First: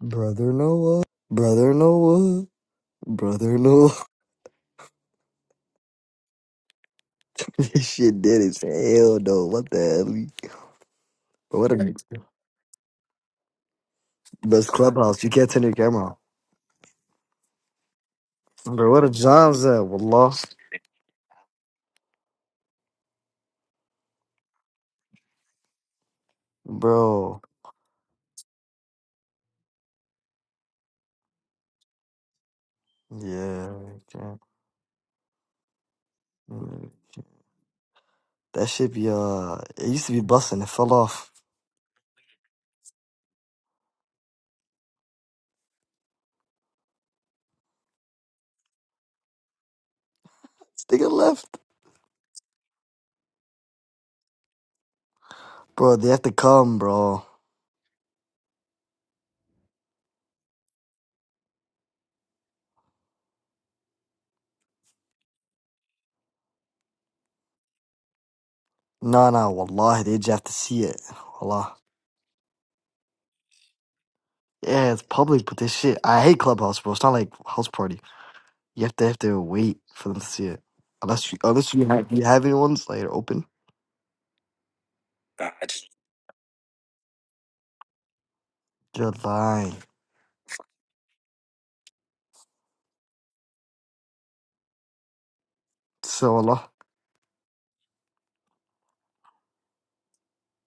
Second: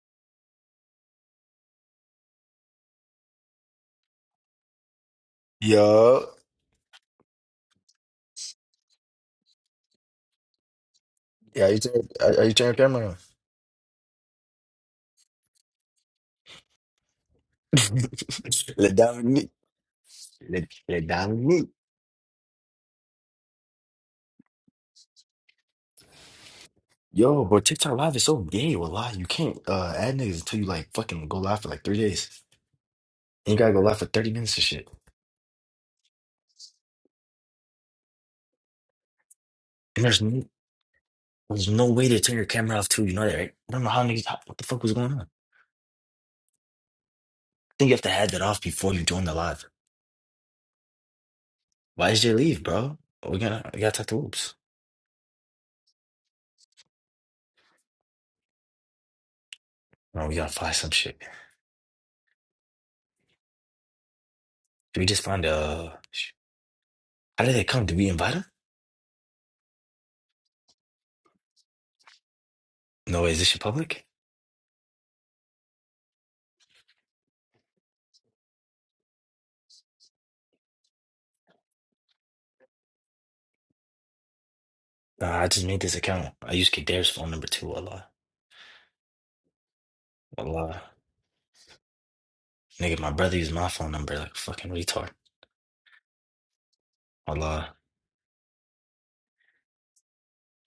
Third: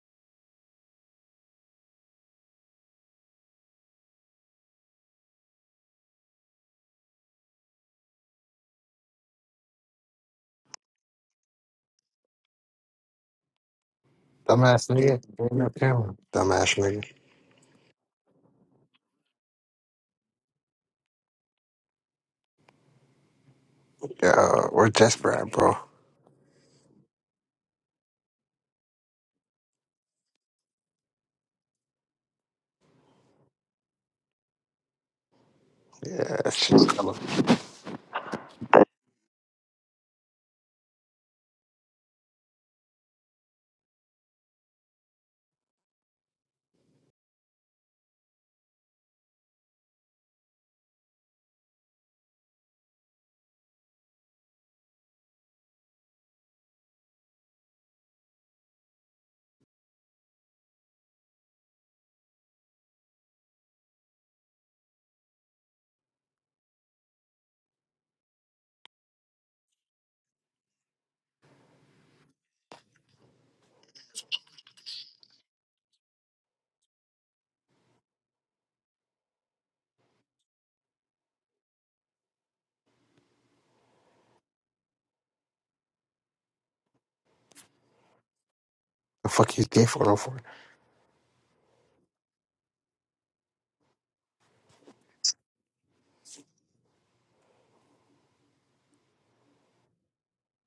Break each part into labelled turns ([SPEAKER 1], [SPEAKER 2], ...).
[SPEAKER 1] Brother Noah, brother Noah, brother Noah.
[SPEAKER 2] Yo,
[SPEAKER 1] this shit dead as hell, though. What the hell? Bro,
[SPEAKER 2] yeah,
[SPEAKER 1] what
[SPEAKER 2] you
[SPEAKER 1] a
[SPEAKER 2] turn, are, are you turn your camera on?
[SPEAKER 1] best
[SPEAKER 3] Dumbass nigga.
[SPEAKER 1] clubhouse. You can't
[SPEAKER 3] Ain't
[SPEAKER 1] turn
[SPEAKER 3] no
[SPEAKER 1] your camera
[SPEAKER 3] camera.
[SPEAKER 1] off.
[SPEAKER 3] Dumbass nigga.
[SPEAKER 1] Bro,
[SPEAKER 2] Let
[SPEAKER 1] what a
[SPEAKER 2] Dominique,
[SPEAKER 1] John's at? We lost,
[SPEAKER 2] let, let Dominique.
[SPEAKER 3] Yeah, uh, we're desperate, bro.
[SPEAKER 1] bro.
[SPEAKER 2] Yo, bro, TikTok live is so gay. Well, lie, you can't uh, add niggas until you like fucking go live for like three days. And you gotta
[SPEAKER 1] Yeah,
[SPEAKER 2] go live for thirty
[SPEAKER 1] can't.
[SPEAKER 2] minutes and shit.
[SPEAKER 3] Yeah, that shit's color.
[SPEAKER 1] yeah. that shit be uh. It
[SPEAKER 2] And
[SPEAKER 1] used to be
[SPEAKER 2] there's no,
[SPEAKER 1] busting. It fell off.
[SPEAKER 2] there's no way to turn your camera off too. You know that, right? I don't know how niggas. How, what the fuck was going on? I think you have to add that off before you join the live.
[SPEAKER 1] Sticker left,
[SPEAKER 2] Why did you leave, bro? We gotta, we gotta talk to Oops.
[SPEAKER 1] bro. They have to come, bro.
[SPEAKER 2] No, we gotta find some shit. Did we just find uh? How did they come? Did we invite them?
[SPEAKER 1] Nah, nah. Wallahi, they just have to see it. Wallah.
[SPEAKER 2] No, is this shit public?
[SPEAKER 1] Yeah, it's public, but this shit. I hate clubhouse, bro. It's not like house party. You have to have to wait for them to see it. Unless you unless you have you have any ones later open.
[SPEAKER 2] Nah, I just made this account. I use Kader's phone number too. Allah.
[SPEAKER 3] The fuck
[SPEAKER 1] July.
[SPEAKER 3] you gay for no for?
[SPEAKER 2] Allah. Nigga, my brother used my phone number like a fucking retard.
[SPEAKER 1] So Allah.
[SPEAKER 2] Allah.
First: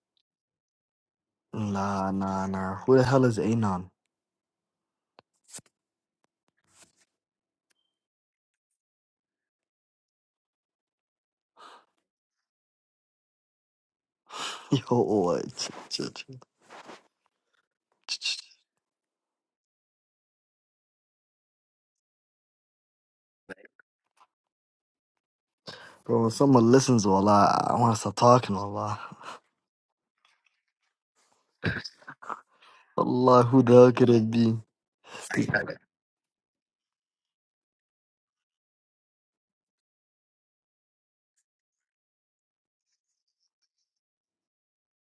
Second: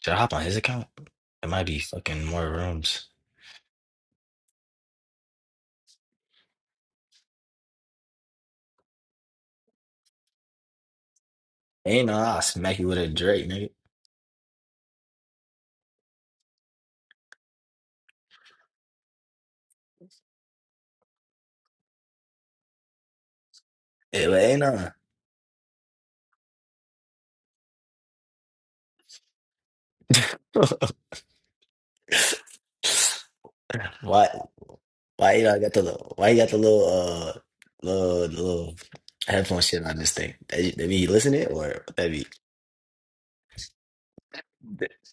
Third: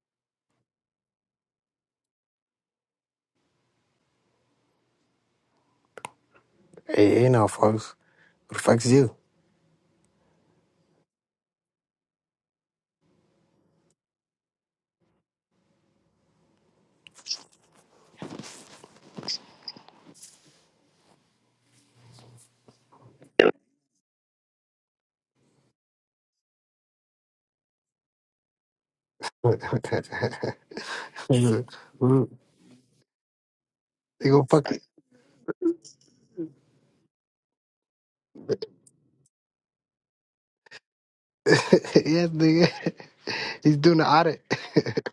[SPEAKER 2] Should I hop on his account? It might be
[SPEAKER 1] Nah
[SPEAKER 2] fucking
[SPEAKER 1] nah
[SPEAKER 2] more
[SPEAKER 1] nah. Who the
[SPEAKER 2] rooms.
[SPEAKER 1] hell is Anon?
[SPEAKER 3] Hey, hey now, folks. Who the fuck's you?
[SPEAKER 2] Ain't nah, I'll smack you with a Drake, nigga.
[SPEAKER 1] Yo, oh, ch- ch- ch- ch- ch-
[SPEAKER 2] Hey, but ain't nah.
[SPEAKER 1] bro. When someone listens, to Allah, I want to stop talking. to Allah, Allah, who the hell could
[SPEAKER 2] Why
[SPEAKER 3] they
[SPEAKER 1] it
[SPEAKER 3] go
[SPEAKER 1] be?
[SPEAKER 3] fuck.
[SPEAKER 2] why you know, I got the little why you got the little uh little little headphone shit on this thing? That, that be you listening or that be
[SPEAKER 3] yeah, nigga. He's doing the audit.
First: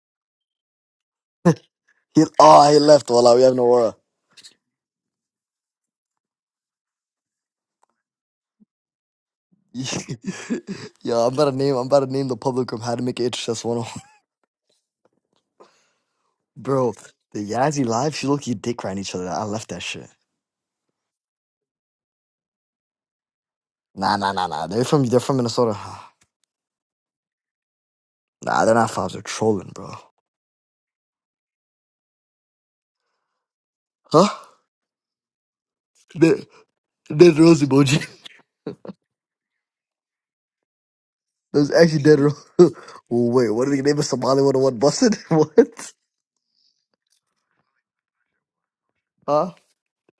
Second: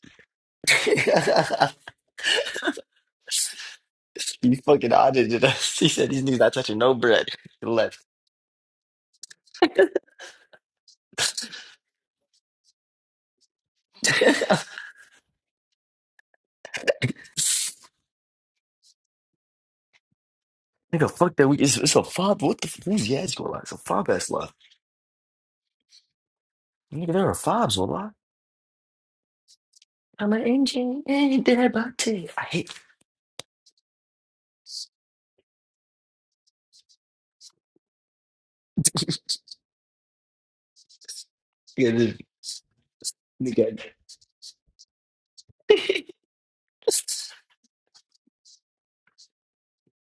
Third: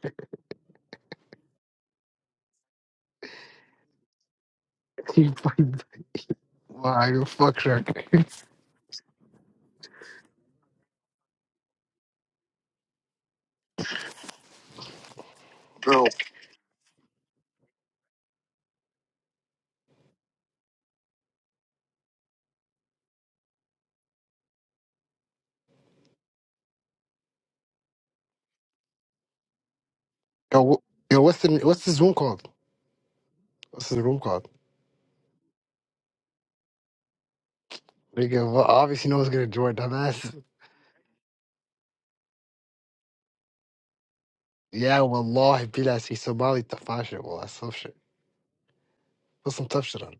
[SPEAKER 1] He, oh, he left. Wallah, we have no aura.
[SPEAKER 2] You fucking
[SPEAKER 3] he
[SPEAKER 2] audited us.
[SPEAKER 3] fucking.
[SPEAKER 2] He said these niggas not touching no
[SPEAKER 3] Why you
[SPEAKER 2] bread.
[SPEAKER 3] fuck
[SPEAKER 2] Left.
[SPEAKER 3] shark?
[SPEAKER 1] Yo, I'm about to name. I'm about to name the public room how to make it HS one. oh one.
[SPEAKER 3] Bro.
[SPEAKER 1] Bro, the Yazzie live. She look you dick riding each other. I left that shit.
[SPEAKER 2] Nigga, fuck that. We it's, it's a fob. What the who's Yaz gonna lie? It's a fob
[SPEAKER 1] Nah,
[SPEAKER 2] ass
[SPEAKER 1] nah, nah,
[SPEAKER 2] lie.
[SPEAKER 1] nah. They're from they're from Minnesota.
[SPEAKER 2] Nigga, there are fobs a lot.
[SPEAKER 1] Nah, they're not fobs. They're trolling, bro.
[SPEAKER 2] I'm an
[SPEAKER 3] Yo,
[SPEAKER 2] engine
[SPEAKER 3] wh- yo, what's
[SPEAKER 2] and
[SPEAKER 3] the
[SPEAKER 2] that
[SPEAKER 3] what's this room
[SPEAKER 2] body. I
[SPEAKER 3] called?
[SPEAKER 2] hate
[SPEAKER 3] What's this room
[SPEAKER 1] Huh?
[SPEAKER 3] called?
[SPEAKER 1] Dead, dead rose emoji.
[SPEAKER 3] Nigga, well, obviously no one's gonna join dumbass.
[SPEAKER 1] There's
[SPEAKER 2] yeah,
[SPEAKER 1] actually
[SPEAKER 2] this
[SPEAKER 1] dead rose. Wait, what did they
[SPEAKER 2] nigga.
[SPEAKER 1] name a Somali 101
[SPEAKER 3] Yeah,
[SPEAKER 1] busted?
[SPEAKER 3] wallahi,
[SPEAKER 1] what?
[SPEAKER 3] bilas, he's Somali tafasha, well, that's some shit.
[SPEAKER 1] Huh?
[SPEAKER 3] Put some tough shit on it.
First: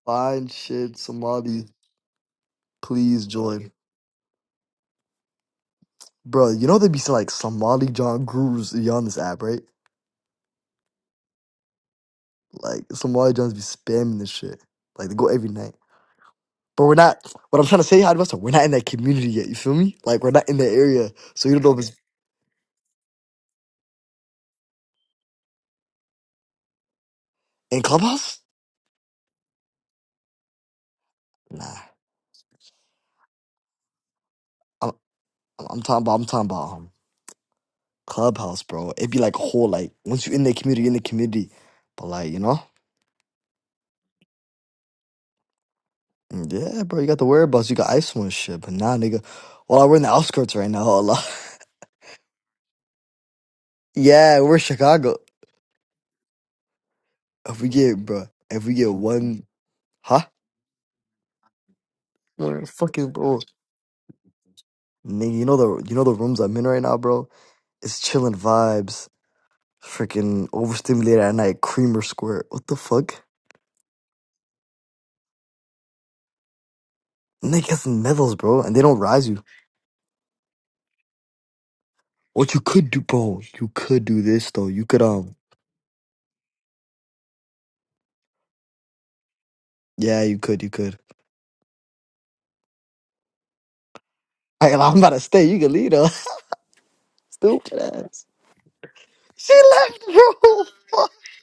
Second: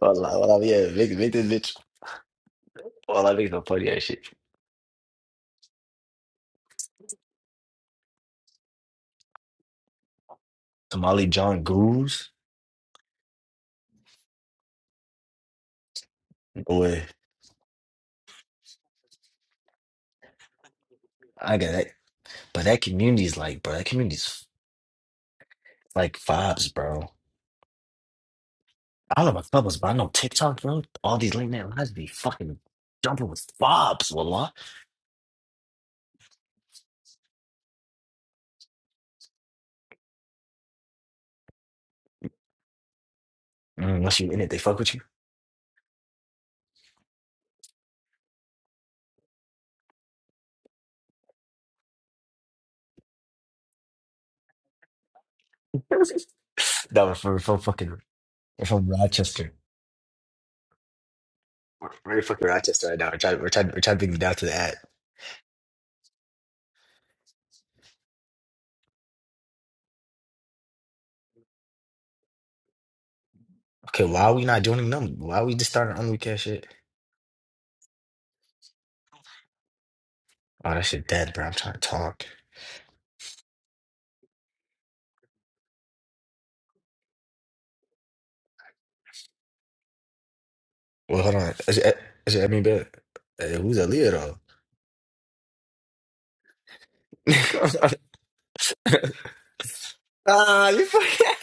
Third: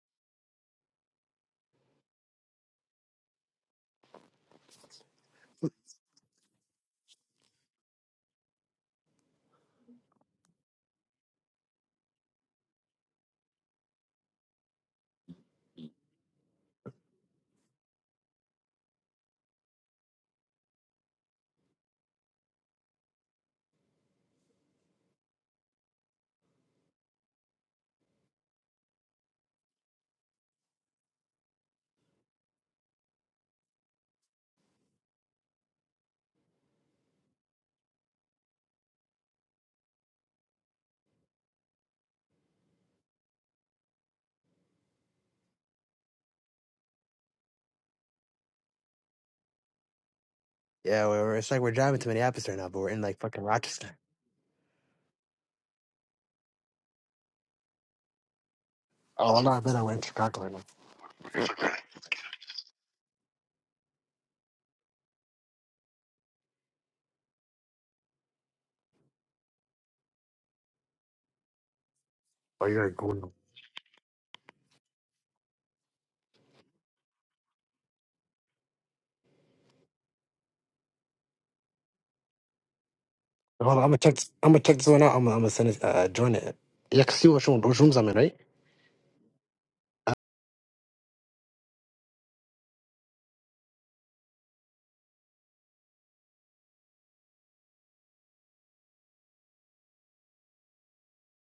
[SPEAKER 2] Wallah,
[SPEAKER 1] Fine
[SPEAKER 2] wallah, yeah,
[SPEAKER 1] shit,
[SPEAKER 2] make, make this
[SPEAKER 1] Somali.
[SPEAKER 2] bitch.
[SPEAKER 1] Please
[SPEAKER 2] Wallah, make some
[SPEAKER 1] join.
[SPEAKER 2] funny ass shit.
[SPEAKER 1] Bro, you know they be some, like Somali John gurus on this app, right?
[SPEAKER 2] Somali John Goose.
[SPEAKER 1] Like Somali Johns be spamming this shit. Like they go every night. But we're
[SPEAKER 2] Boy,
[SPEAKER 1] not. What I'm trying to say, Hadvesta, we're not in that community yet. You feel me? Like we're not in that area, so you
[SPEAKER 2] I
[SPEAKER 1] don't
[SPEAKER 2] got
[SPEAKER 1] know if
[SPEAKER 2] that.
[SPEAKER 1] it's
[SPEAKER 2] But that community's like, bro, that community's like fobs, bro.
[SPEAKER 1] in clubhouse.
[SPEAKER 2] I do my bubbles, but I know TikTok, bro. All these late
[SPEAKER 1] Nah.
[SPEAKER 2] night lives be fucking jumping with fobs, wallah.
[SPEAKER 1] I'm I'm talking about I'm talking about um, Clubhouse, bro. It'd be like a whole like once you in the community, you in the community. But like, you know?
[SPEAKER 2] Mm, Unless you in it, they fuck with you.
[SPEAKER 1] Mm, Yeah, bro, you got the whereabouts, you got ice and shit. But nah nigga. Well, we're in the outskirts right now,
[SPEAKER 3] Yeah,
[SPEAKER 1] Allah.
[SPEAKER 3] we're, we're- it's like we're driving to Minneapolis right now, but we're in like fucking Rochester.
[SPEAKER 1] Yeah, we're Chicago.
[SPEAKER 2] No, we're from, we're from
[SPEAKER 1] If we get
[SPEAKER 2] fucking
[SPEAKER 1] bro,
[SPEAKER 2] we're
[SPEAKER 1] if we
[SPEAKER 2] from
[SPEAKER 1] get
[SPEAKER 3] Oh, well,
[SPEAKER 1] one
[SPEAKER 3] no,
[SPEAKER 2] Rochester.
[SPEAKER 3] I bet I went to
[SPEAKER 1] huh?
[SPEAKER 3] Chicago right now.
[SPEAKER 2] We're we're fucking
[SPEAKER 1] We're
[SPEAKER 2] Rochester right now.
[SPEAKER 1] fucking
[SPEAKER 2] We're
[SPEAKER 1] bro.
[SPEAKER 2] trying we're trying we're trying to bring it down to the ad.
[SPEAKER 1] Nigga, you know the you know the rooms I'm in right now, bro? It's chilling vibes. Freaking overstimulated at night, creamer square, What
[SPEAKER 3] Oh,
[SPEAKER 1] the
[SPEAKER 3] you're a
[SPEAKER 1] fuck?
[SPEAKER 3] goon.
[SPEAKER 2] Okay, why are we not doing them? Why are we just starting on weekend shit?
[SPEAKER 1] Nigga in medals, bro, and they don't rise you.
[SPEAKER 2] Oh, that shit dead, bro. I'm trying to talk.
[SPEAKER 1] What you could do, bro? You
[SPEAKER 3] Hold on, I'm gonna
[SPEAKER 1] could
[SPEAKER 3] check.
[SPEAKER 1] do
[SPEAKER 3] This, I'm
[SPEAKER 1] this
[SPEAKER 3] gonna
[SPEAKER 1] though.
[SPEAKER 3] check
[SPEAKER 1] You
[SPEAKER 3] this
[SPEAKER 1] could
[SPEAKER 3] one out. I'm,
[SPEAKER 1] um,
[SPEAKER 3] gonna- I'm gonna send it. Uh, join it. Yeah, I can see which one, which rooms I'm in, right?
[SPEAKER 1] yeah, you could, you could.
[SPEAKER 2] Well, hold on. Is it, is it, I mean, but hey, who's Aaliyah
[SPEAKER 1] Hey, I'm about to stay. You can leave her. Stupid ass.
[SPEAKER 2] though?
[SPEAKER 1] She left,
[SPEAKER 2] Ah, you
[SPEAKER 1] bro.
[SPEAKER 2] fucking.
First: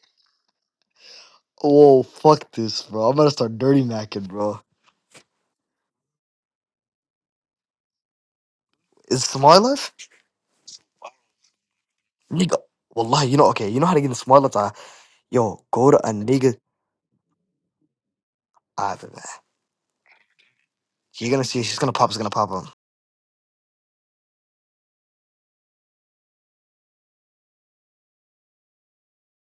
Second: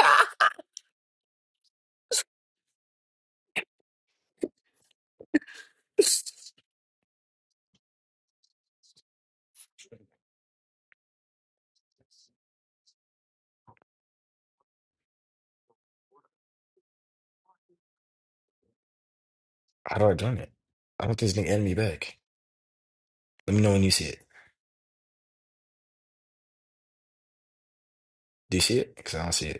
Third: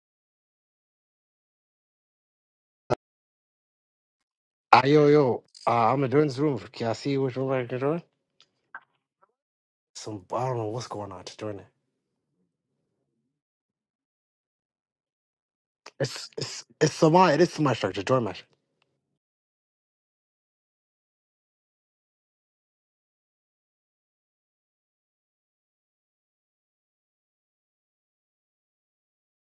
[SPEAKER 1] Oh, fuck this, bro. I'm gonna start dirty macking, bro.
[SPEAKER 3] Ah, yo, yo. Uh, I'm gonna join this room. Can I see which room I can join?
[SPEAKER 1] Is Smart left?
[SPEAKER 3] Some I don't know what's going on. Just join it.
[SPEAKER 1] Nigga, wallahi, you know, okay, you know how to get in Smart left? I, yo, go to a
[SPEAKER 3] It's,
[SPEAKER 1] nigga.
[SPEAKER 3] it's, it's my, it is my structure. Join my
[SPEAKER 1] Alright, man.
[SPEAKER 2] How do I join it? I don't
[SPEAKER 1] You're
[SPEAKER 2] think this
[SPEAKER 1] gonna
[SPEAKER 2] gonna
[SPEAKER 1] see,
[SPEAKER 2] me
[SPEAKER 1] she's gonna pop, it's
[SPEAKER 2] back.
[SPEAKER 1] gonna pop him.
[SPEAKER 2] Let me know when you see it. Do you see it? Because I don't see it.